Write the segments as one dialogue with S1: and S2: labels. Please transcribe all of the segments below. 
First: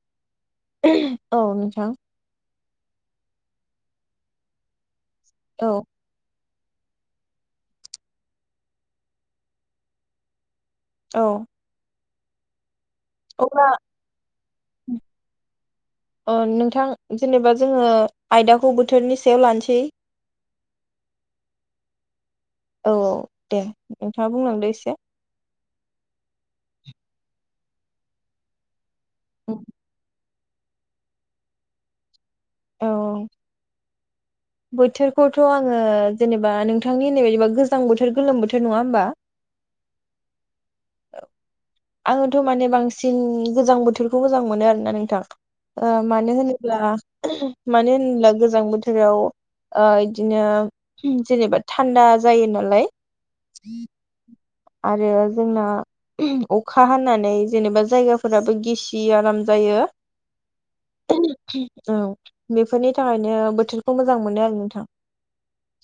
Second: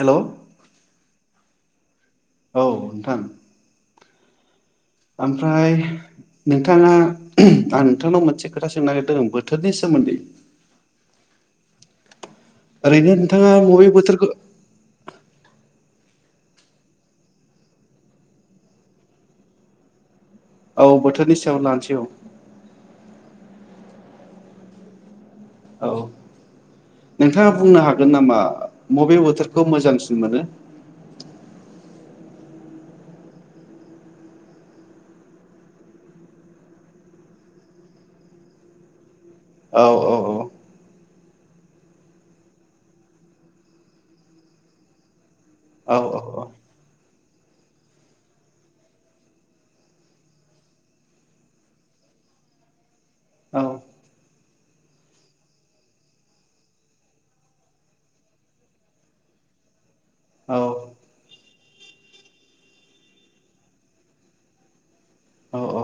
S1: Hello
S2: औ नोंथां
S1: औ नोंथां ओमफ्राय
S2: औ
S1: नोंथाङा आं नोंथांनाव मोनसे खोथा सोंनो नागिरदों बोथोरनि सोमोन्दै
S2: औ
S1: ओरैनो नोंथाङा
S2: अब्ला
S1: बबे बोथोरखौ
S2: अ नोंथां जेनेबा जोङो आयदाखौ बोथोरनि सायाव लानोसै
S1: औ बोथोरनि सायाव लानोसै औ
S2: औ औ दे नोंथाङा बुंलांदो एसे
S1: औ नोंथाङा बुंनो हागोन नामा बबे
S2: उम,
S1: बोथोरखौ मोजांसिन मोनो
S2: औ बोथोरखौथ' आङो जेनेबा नोंथांनि होननाय बायदिबा गोजां बोथोर गोलोम बोथोर नङा होमबा
S1: औ औ औ
S2: आङोथ माने बांसिन गोजां बोथोरखौ मोजां मोनो आरोना नोंथां ओ
S1: औ
S2: मानो होनोब्ला मानो होनब्ला गोजां बोथोराव ओ इदिनो जेनेबा थान्दा जायो नालाय [inaudible]
S1: औ
S2: आरो जोंना अखा हानानै जेनेबा जायगाफोराबो गिसि आराम जायो
S1: औ
S2: औ बेफोरनि थाखायनो बोथोरखौ मोजां मोनो आरो नोंथां
S1: औ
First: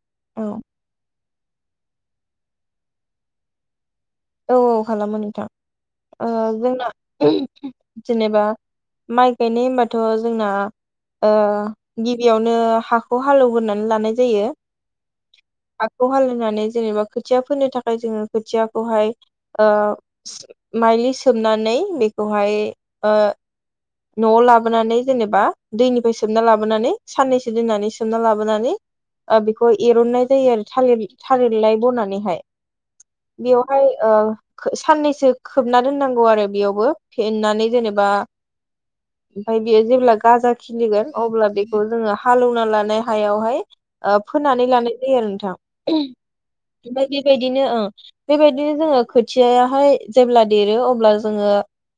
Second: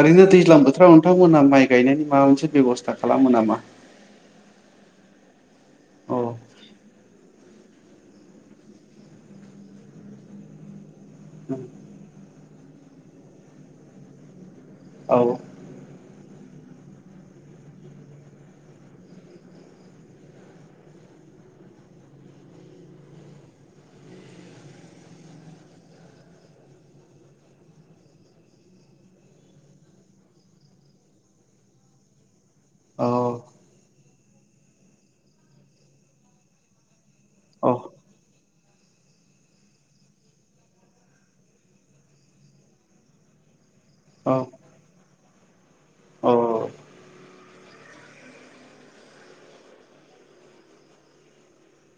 S1: ओरैनो
S2: औ
S1: दैज्लां बोथोराव नोंथां मोना माइ गायनायनि माबा मोनसे बेब'स्था खालामो नामा
S2: औ औ खालामो नोंथां
S1: औ
S2: ओ जोंना जेनेबा माइ गायनाय होनबाथ' जोंना ओ गिबियावनो हाखौ हालेवगोरनानै लानाय जायो
S1: औ
S2: हाखौ हालेवनानै जेनेबा खोथिया फोनो थाखाय जोङो खोथियाखौहाय ओ माइलि सोमनानै बेखौहाय ओ न'आव लाबोनानै जेनेबा दैनिफ्राय सोमना लाबोनानै साननैसो दोननानै सोमना लाबोनानै ओ बेखौ एरननाय जायो आरो थालिर थालिरलाय बनानैहाय
S1: औ
S2: बेवहाय ओ साननैसो खोबना दोननांगौ आरो बेयावबो फेनानै
S1: औ
S2: जेनेबा ओमफफ्राय बेयो जेब्ला गाजा खिलिगोन अब्ला बेखौ जोङो हालौवना लानाय हायावहाय ओ
S1: औ
S2: फोनानै लानाय जायो आरो नोंथां ओमफ्राय बेबायदिनो बेबायदि जुदि जोङो खोथायायाहाय जेब्ला देरो अब्ला जोङो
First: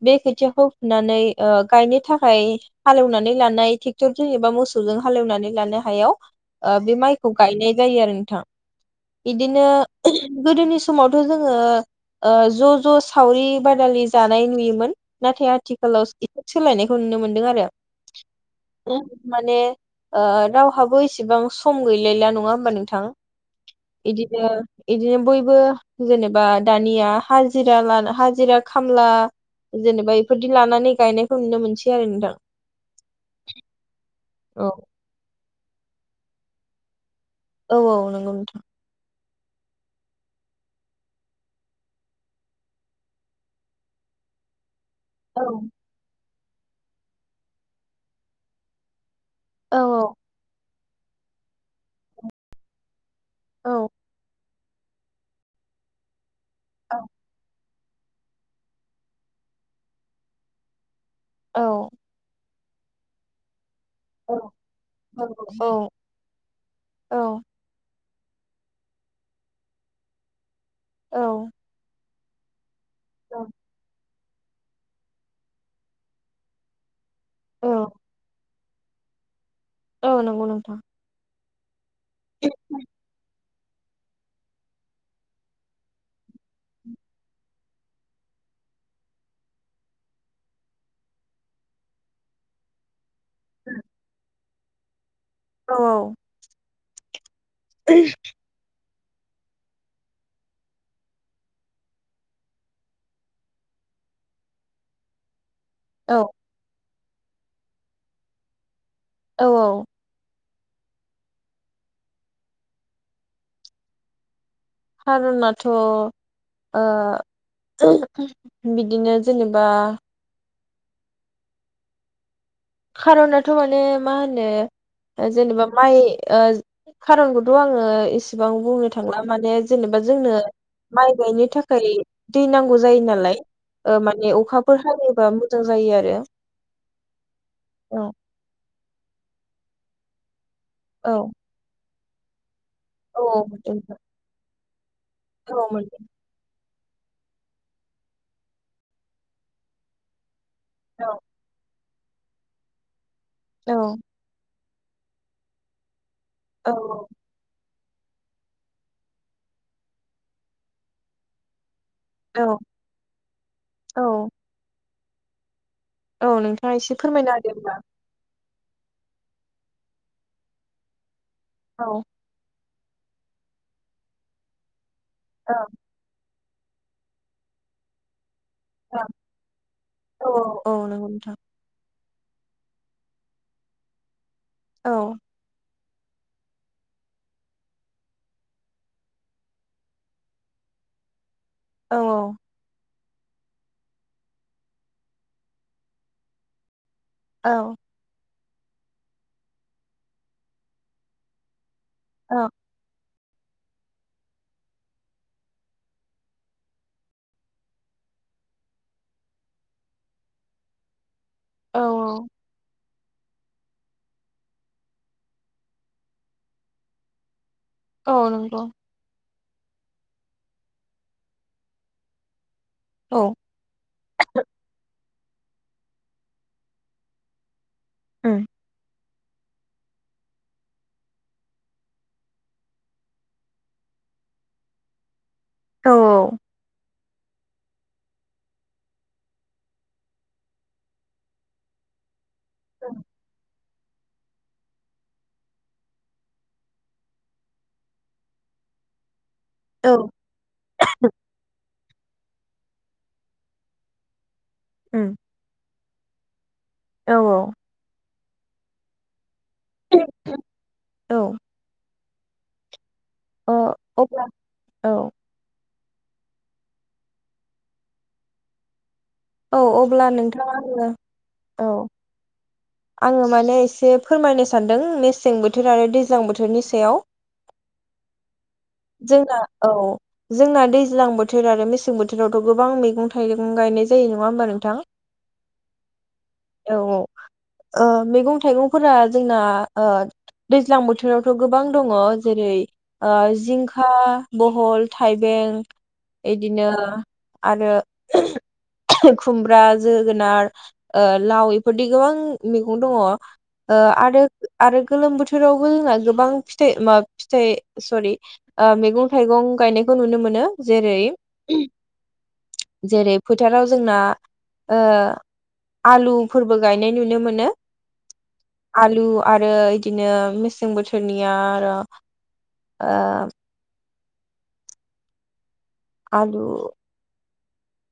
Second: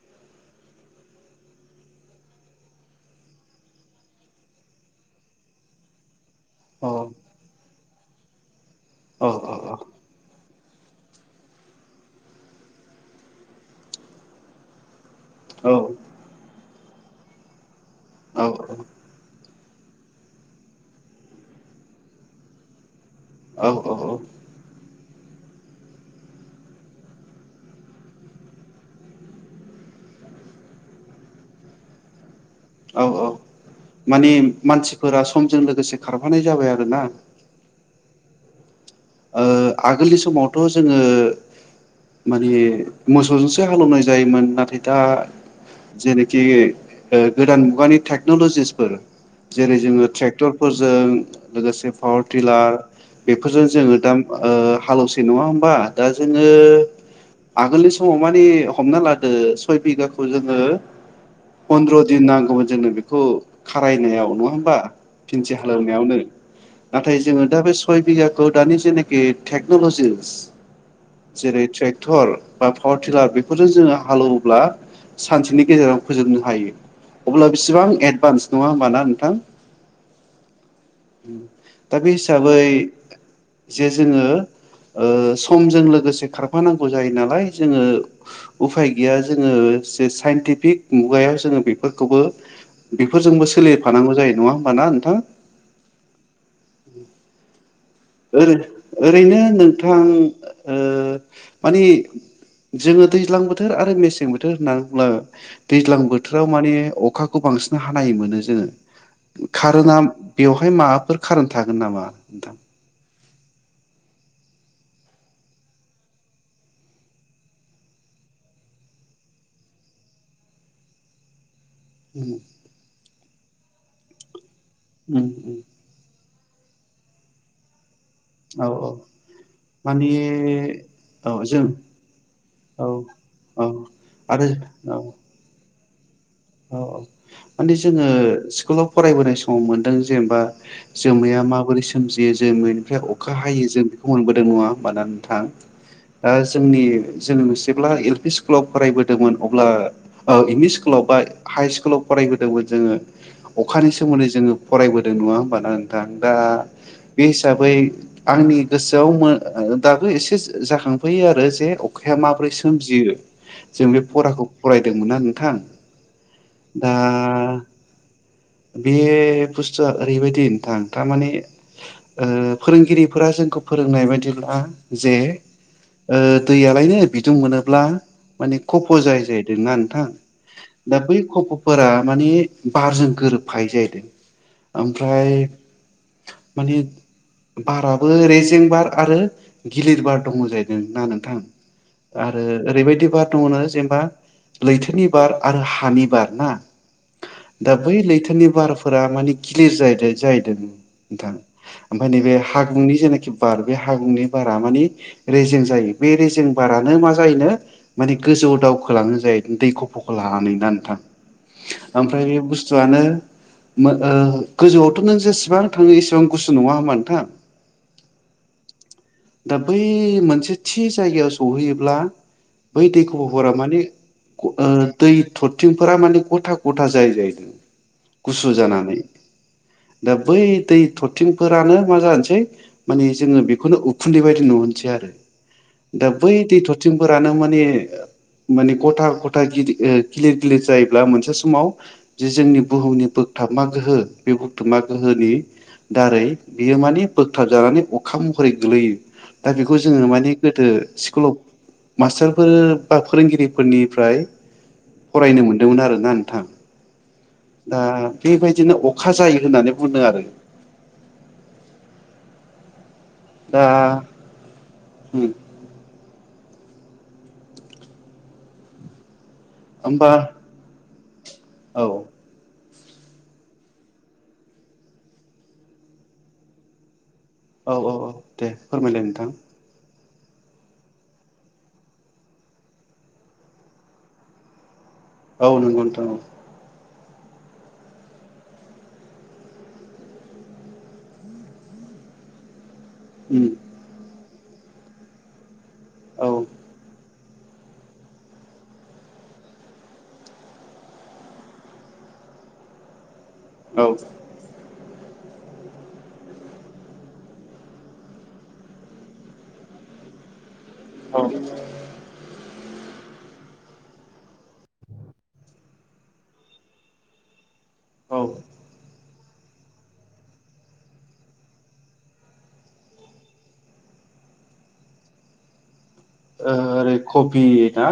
S2: बे खोथियाखौ फुनानै ओ गायनो थाखाय हालौनानै लानाय टेक्टरजों एबा मोसौजों हालौनानै लानाय हायाव ओ बे मायखौ गायनाय जायो आरो नोंथां बिदिनो गोदोनि समावथ' जों ङो ओ ज' ज' सावरि बादालि जानाय नुयोमोन नाथाय
S1: औ
S2: आथिखालाव सोलायनायखौ नुनो मोनदों
S1: औ औ
S2: आरो माने ओ रावहाबो एसेबां सम गैलायला नङा होमबा नोंथां।
S1: औ औ
S2: बिदिनो बिदिनो बयबो जेनेबा दानिया हाजिरा ल हाजिरा खामला जेनेबा बेफोरदि लानानै गायनायखौ नुनो मोनसै आरो नोंथां
S1: औ औ माने
S2: औ
S1: मानसिफोरा समजों लोगोसे खारफानाय जाबाय आरो ना
S2: औ औ नोंगौमोनथ'।
S1: आगोलनि समावथ' जोङो माने मोसौजोंसो हालेौवनाय जायोमोन नाथाय दा
S2: औ
S1: जेरै जि गोदान मुगानि टेक्न'ल'जिसफोर जेरै
S2: औ
S1: जोङो ट्रेक्टर फोरजों लोगोसे पावार टिलार बेफोरजों
S2: औ
S1: जोङो हालौसे नङा हबा दा ज आगोलनि समाव मानिे हमना लादो सय बिगाखौ जोङो अन्द्र' दिन नांग जोङो बेखौ खारायनायाव नङा होमबा
S2: औ
S1: फिनसि हालेवनायावनो नाथाय जोङो दा बे सय [inaudible] दानि नखि टेक्नलजिस
S2: औ
S1: जेरै थर बा पावार टिलार बेफोरजों जोङो हालौव अब्ला सानसेनि गेजेराव फोजोबनो हायो। अब्ला
S2: औ
S1: बेसेबां एडभान्स नङा होमबा ना नोंथां।
S2: औ नंगौ नोंथां।
S1: उम दा बे हिसाबै जे जोङो समजों लोगोसे खारफानांगौ जायो नालाय जोङो उफाय गैया जोङो जे साइनटिफिक मुगायाव जोङो बेफोरखौबो बेफोरजोंबो सोलिफानांगौ जायो नङा मा नोंथां
S2: औ
S1: [unintelligible] ओरैनो नोंथां ओ मानि जोङो दैज्लां बोथोर आरो मेसें बोथोर होनना बुंब्ला दैज्लां
S2: औ
S1: बोथोराव माने अ खाखौ बांसिन हानाय मोनो जोङो।
S2: औ
S1: खारु ना बेवहाय माबाफोर कारोन थागोन नामा नोंथां?
S2: कारनाथ' ओ बिदिनो जेनेबा
S1: उम
S2: खारनाथ' माने मा होनो ओ
S1: उम
S2: जेनेबा माइ ओ खारनखौथ' आङो इसेबां
S1: औ औ
S2: बुंनो थांला माने जेनेबा
S1: माने
S2: जोंनो माइ
S1: औ
S2: गायनो
S1: जों
S2: थाखाय दै नांगौ
S1: औ
S2: जायो नालाय
S1: औ
S2: ओ माने
S1: आरो
S2: अखाफोर
S1: औ
S2: हायोबा मोजां जायो आरो। [unintelligible]
S1: औ औ माने
S2: औ
S1: जोङो स्कुलाव फरायबोनाय समाव मोनदों जेनेबा
S2: औ
S1: जोमैया माबोरै सो सोमजियो जोमै निफ्राय
S2: औ
S1: अखा
S2: औ
S1: हायो जों बेखौ
S2: मोनदों
S1: मोनबोदों नङा होमबा ना नोंथां?
S2: औ मोनदों
S1: ओ जोंनि जों जेब्ला एल पि स्कुलाव फरायबोदोंमोन अब्ला औ एम इ स्कुलाव बा हाइ स्कुलाव फरायबोदोंमोन जोङो।
S2: औ
S1: अखानि सोमोन्दै जोङो फरायबोदों नङा होमबा ना नों थां? दा बे हिसाबै आंनि गोसोआव मो दाबो एसे जाखांफैयो आरो जे अखाया माबोरै
S2: औ
S1: सोमजियो जों बे
S2: औ
S1: फराखौ फराय दोंमोन ना नोंथां?
S2: औ नोंथाङा
S1: दा
S2: एसे फोरमायनो होदो होनबा?
S1: बे बुस्थुआ ओरैबायदि नोंथां थारमाने
S2: औ
S1: ओ फोरोंगिरिफोरा जोंखौ फोरोंनाय बायदिब्ला जे ओ दैयालायनो बिदुं मोनोब्ला माने खफ' जायो जाहैदोंना नोंथां?
S2: औ औ
S1: दा
S2: नंगौ
S1: बै
S2: नोंथां
S1: खफ'फोरा माने बारजों गोरोबफायो जाहैदों
S2: औ
S1: ओमफ्राय माने बाराबो रेजें बार आरो गिलिर बार दङ जाहैदों ना नोंथां
S2: औ
S1: आरो ओरैबायदि ब दङ जेनेबा लैथोनि बार आरो हानिबार ना
S2: औ
S1: दा बै लैथोनि बार फोर मान क्लि ज जाहैदों नोंथां ओमफ्राय नैबे
S2: औ
S1: हागुंनि जेनाखि बार बे हागुंनि बारा मान रेजें जायो बे रेजें बारानो मा जायोनो माने गोजौ दावखोलांनो जायो दैखौ फ ख लानानै दानथां
S2: औ
S1: ओमफ्राय बे बुस्थु गुसुआनो गोजौआवथ' नों जेसेबां थाङो एसेबां गुसु नङा होमबा नोंथां
S2: औ नंगौ
S1: दा बै मोनसे थि जायगायाव सहैयोब्ला बै
S2: औ
S1: दैखौ हरा माने दै थरथिंफोरा माने गथा गथा जायो जाहैदों
S2: उम
S1: गुसु जानानै दा बै दै थरथिंफोरानो मा जानोसै माने जोङो बेखौनो उखुन्दै बायदि नुहोसै आरो
S2: औ
S1: दा बै दैथ बिथिंफोरानो माने माने गथा गथा गिदिर गिलिर गिलिर जायोब्ला मोनसे समाव जे जोंनि
S2: औ
S1: बुहुमनि बोगथाबा गोहो बे बुथुमा गोहोनि दारै बियो माने बोगथाब जानानै अखा महरै गोलैयो दा बेखौ जोङो
S2: औ
S1: माने गोदो स्कुलावफ मास्टारफोर बा फोरोंगिरिफोरनिफ्राय
S2: उम
S1: फरायनो मोनो दोंमोन आरोना नोंथां
S2: औ औ
S1: दा बेबायदिनो अखा जायो होननानै बुंदों आरो
S2: औ औ
S1: दा
S2: अ अब्ला औ औ अब्ला
S1: होमबा
S2: नोंथाङा
S1: औ
S2: आङो माने एसे फोरमायनो सानदों मेसें बोथोर आरो दैज्लां बोथोरनि सायाव।
S1: औ औ औ दे फोरमायलाय नोंथां।
S2: जोंना औ जोंना दैज्लां बोथोर आरो मेसें बोथोरावथ' गोबां मैगं- थाइगं गायनाय जायो नङा होमबा नोंथां?
S1: औ नंगौनोथ' औ।
S2: औ औ। ओं मैगं- थाइगंफोरा जोंना आ दैज्लां बोथोरावथ' गोबां दङ जेरै ओ जिंखा बहल, थाइबें
S1: औ
S2: इदिनो आरो खुमब्रा जोगोनार ओ लाव इफोरदि गोबां मैगं दङ। ओ आरो आरो गोलोम बोथोरावबो जोंना गोबां फिथाइ मा फिथाइ सरि मैगं- थाइगं गायनायखौ नुनो मोनो। जेरै
S1: औ
S2: जेरै फोथाराव जोंना ओ आलुफोरबो गायनाय नुनो मोनो। [unintelligible]
S1: औ
S2: आलु आरो इदिनो मेसें बोथोरनिया आरो आलु
S1: [unintelligible] कपि ना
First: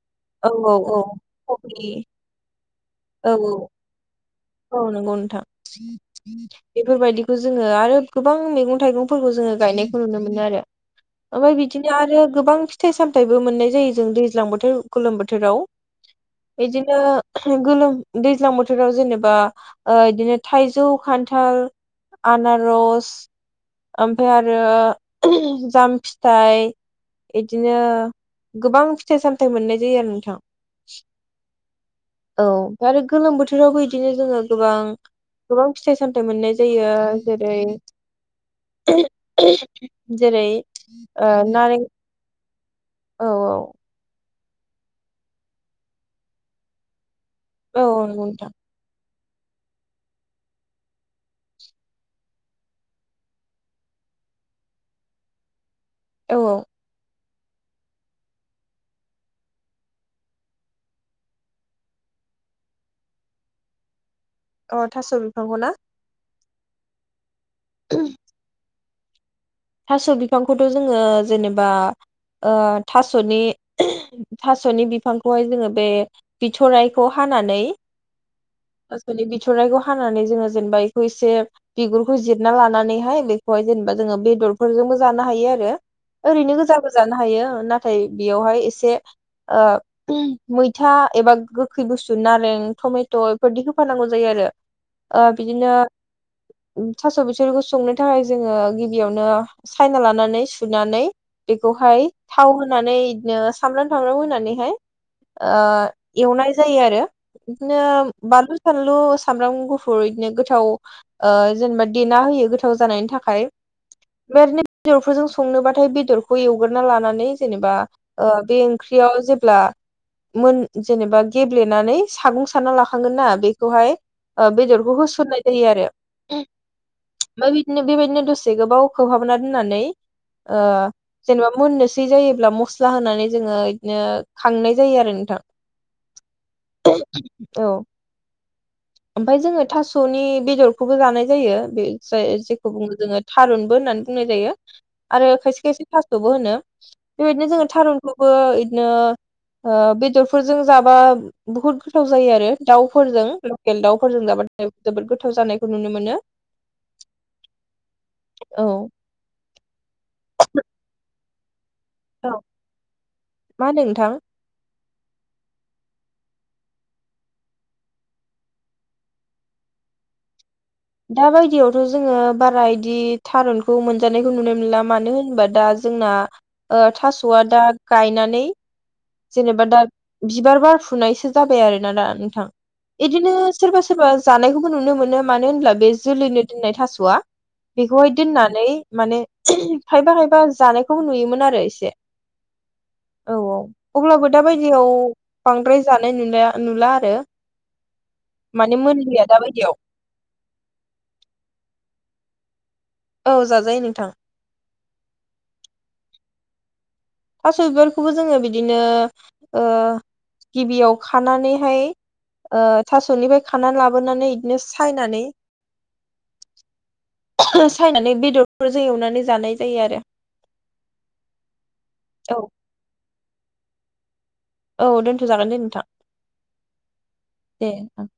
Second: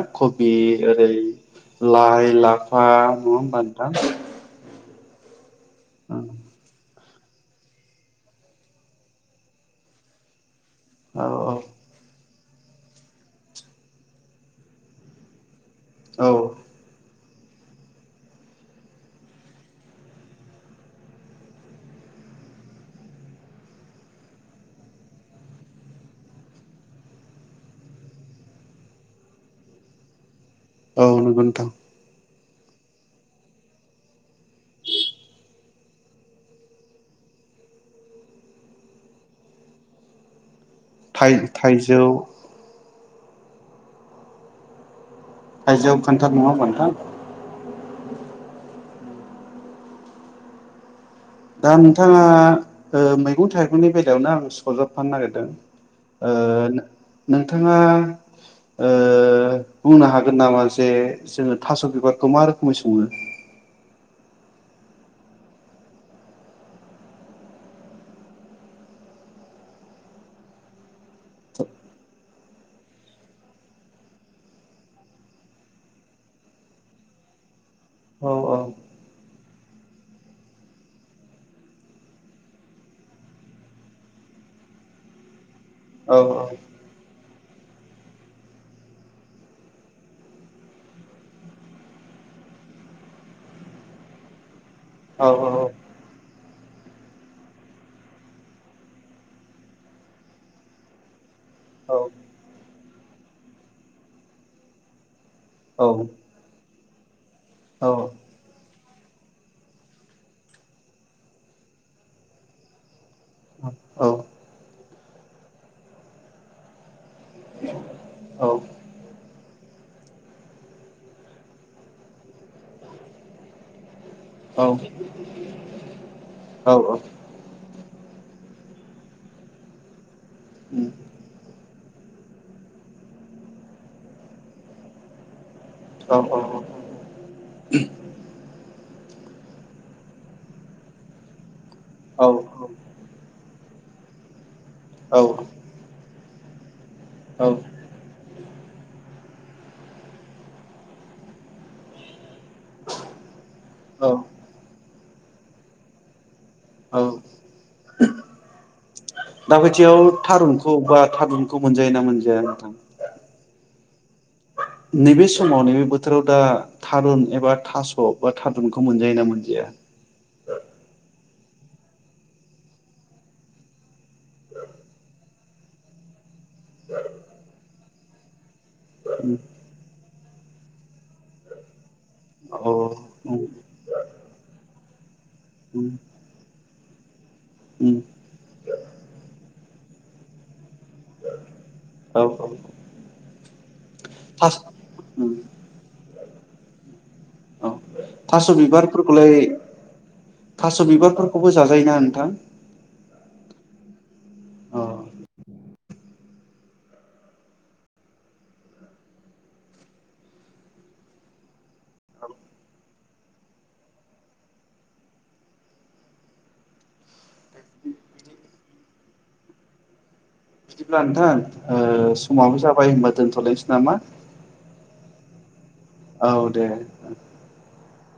S2: औ
S1: कबि
S2: औ औ
S1: ओरै
S2: कबि
S1: लाइ [unintelligible] ह म नङा
S2: औ औ
S1: होनबा नोंथां?
S2: औ नंगौ नोंथां। बेफोरबायदि जोङो आरो गोबां मैगं -थाइगंफोरखौ जोङो गायनायखौ नुनो मोनो आरो।
S1: औ
S2: ओमफाय बिदिनो आरो गोबां फिथाइ- सामथायबो मोननाय जायो जों दैज्लां बोथोर गोलोम बोथोराव।
S1: औ
S2: इदिनो गोलोम दैज्लां बोथोराव जेनेबा [unintelligible] इदिनो थाइजौ, खान्थाल, आनारस ओमफफ्राय आरो जाम फिथाइ इदिनो गोबां फिथाइ -सामथाय मोननाय जायो आरो नोंथां।
S1: औ नोंगौ नोंथां।
S2: औ आरो गोलोम बोथोराव [unintelligible] बिदिनो जोङो गोबां -गोबां फिथाइ -सामथाइ मोननाय जायो जेरै जेरै ओ
S1: थाइ
S2: नारें
S1: -थाइजौ
S2: औ औ।
S1: थाइजौ खानथाल नङा होनबा नोंथां।
S2: औ औ नोंगौ नोंथां।
S1: दा नोंथाङा मैगं थाइगंनि बेलायावनो आं सजाबफानो नागिरदों।
S2: औ
S1: आ। नोंथाङा बुंनो हागोन नामा जे जोङो थास' बिबारखौ मा रोखोमै सङो
S2: अ थास' बिफांखौ ना औ थास' बिफांखौथ' जोङो जेनेबा थास'नि थास'नि बिफांखौहाय जोङो बे बिथ'रनायखौ हानानै
S1: औ औ
S2: थुरनायखौ हानानै जोङो जेनेबा बेखौ एसे बिगुरखौ जिरना लानानैहाय बेखौहाय जेनेबा जोङो बेदर फोरजोंबो जानो हायो आरो
S1: औ
S2: ओरैनो गोजाबो जानो हायो नाथाय बेयावहाय एसे मैथा एबा गोखै बुस्थु नारें टमेट' बेफोरदि होफानांगौ जायो आरो
S1: औ
S2: बिदिनो
S1: औ
S2: थास' बिथोरखौ संनो थाखाय जोङो गिबियावनो सायना लानानै सुनानै बेखौहाय थाव होनानै बिदिनो सामब्राम थामब्राम होनानैहाय आ
S1: औ
S2: ए जायो आरो बिदिनो
S1: औ
S2: बानलु सानलु सामब्रामु गुफुर बिदिनो गोथाव जेनेबा देना होयो गोथाव जानायनि थाखाय बेदिनो बेदरफोरजों संनोबाथाय बेदरखौ एवगोरोनना लानानै जेनेबा
S1: औ
S2: बे ओंख्रियाव जेब्ला मोन जेनेबा गेब्लेनानै सागं सारना लाखांगोन ना बेखौहाय बेदरखौ होसननाय जायो आरो
S1: औ औ
S2: ओमफ्राय बेबायदिनो दसे गोबाव खोबहाबना दोननानै जेनेबा मोननोसै जायोब्ला मस्ला होनानै जोङो बिदिनो खांनाय जायो आरो नोंथां
S1: अ अ
S2: द' ओमफफ्राय जोङो थास'नि बेदरखौबो जानाय जायो बे जेखौ बुङो जोङो थारुनबो होननानै बुंनाय जायो आरो
S1: औ
S2: खायसे खायसे थास'बो होनो बेबायदिनो
S1: औ
S2: जोङो थारुनखौबो बिदिनो बेदरफोरजों जाबा बहुद गोथाव जायो आरो दाउफोरजों ेल
S1: औ
S2: दाावफोरजों जाबाथाय जोबोद गोथाव जानायखौ नुनो मोनो
S1: औ
S2: औ
S1: दाबायथियाव थारुनखौ बा थारुन खौ मोनजायोना
S2: औ
S1: मोनजाया नोंथां
S2: मा नोंथां
S1: नैबे समाव नैबे बोथोराव दा थारुन एबा थास' बा थारुनखौ मोनजायोना मोनजाया
S2: दा बायदियावथ' जोङो बारा बिदि थारुनखौ मोनजानायखौ नुनो मोनला मानो होनबा दा जोंना थास'आ दा गायनानै जेनेबा दा बिबार बारफुनायसो जाबाय आरोोना दा नोंथां
S1: औ
S2: बिदिनो सोरबा सोरबा जानायखौबो नुनो मोनो मानो होनब्ला बे जोलैनो दोननाय थास'आ बेखौहाय दोननानै माने खायबा खायबा जानायखौबो नुयोमोन आरो एसे
S1: औ
S2: औ औ अब्लाबो दााबायदियाव
S1: थास'
S2: बांद्राय जानाय नुनाय नुला आरो
S1: औ थास'
S2: माने मोनलिया
S1: बिबारफोरखौलाय
S2: दाबायदियाव
S1: थास' बिबारफोरखौबो जाजायोना नोंथां
S2: औ जाजायो नोंथां।
S1: अ
S2: थास' बिबारखौबो जोङो बिदिनो ओ गिबियाव खानानैहाय ओ थास'निफ्राय खानानै लाबोनानै बिदिनो सायनानै सायनानै बेदरफोरजों एवनानै जानाय जायो आरो।
S1: बिदिब्ला नोंथां ओ
S2: औ
S1: समाबो जाबाय होनबा दोनथ'लायनोसै नामा?
S2: औ दोन्थ' जागोन दे नोंथां
S1: औ दे
S2: दे ओं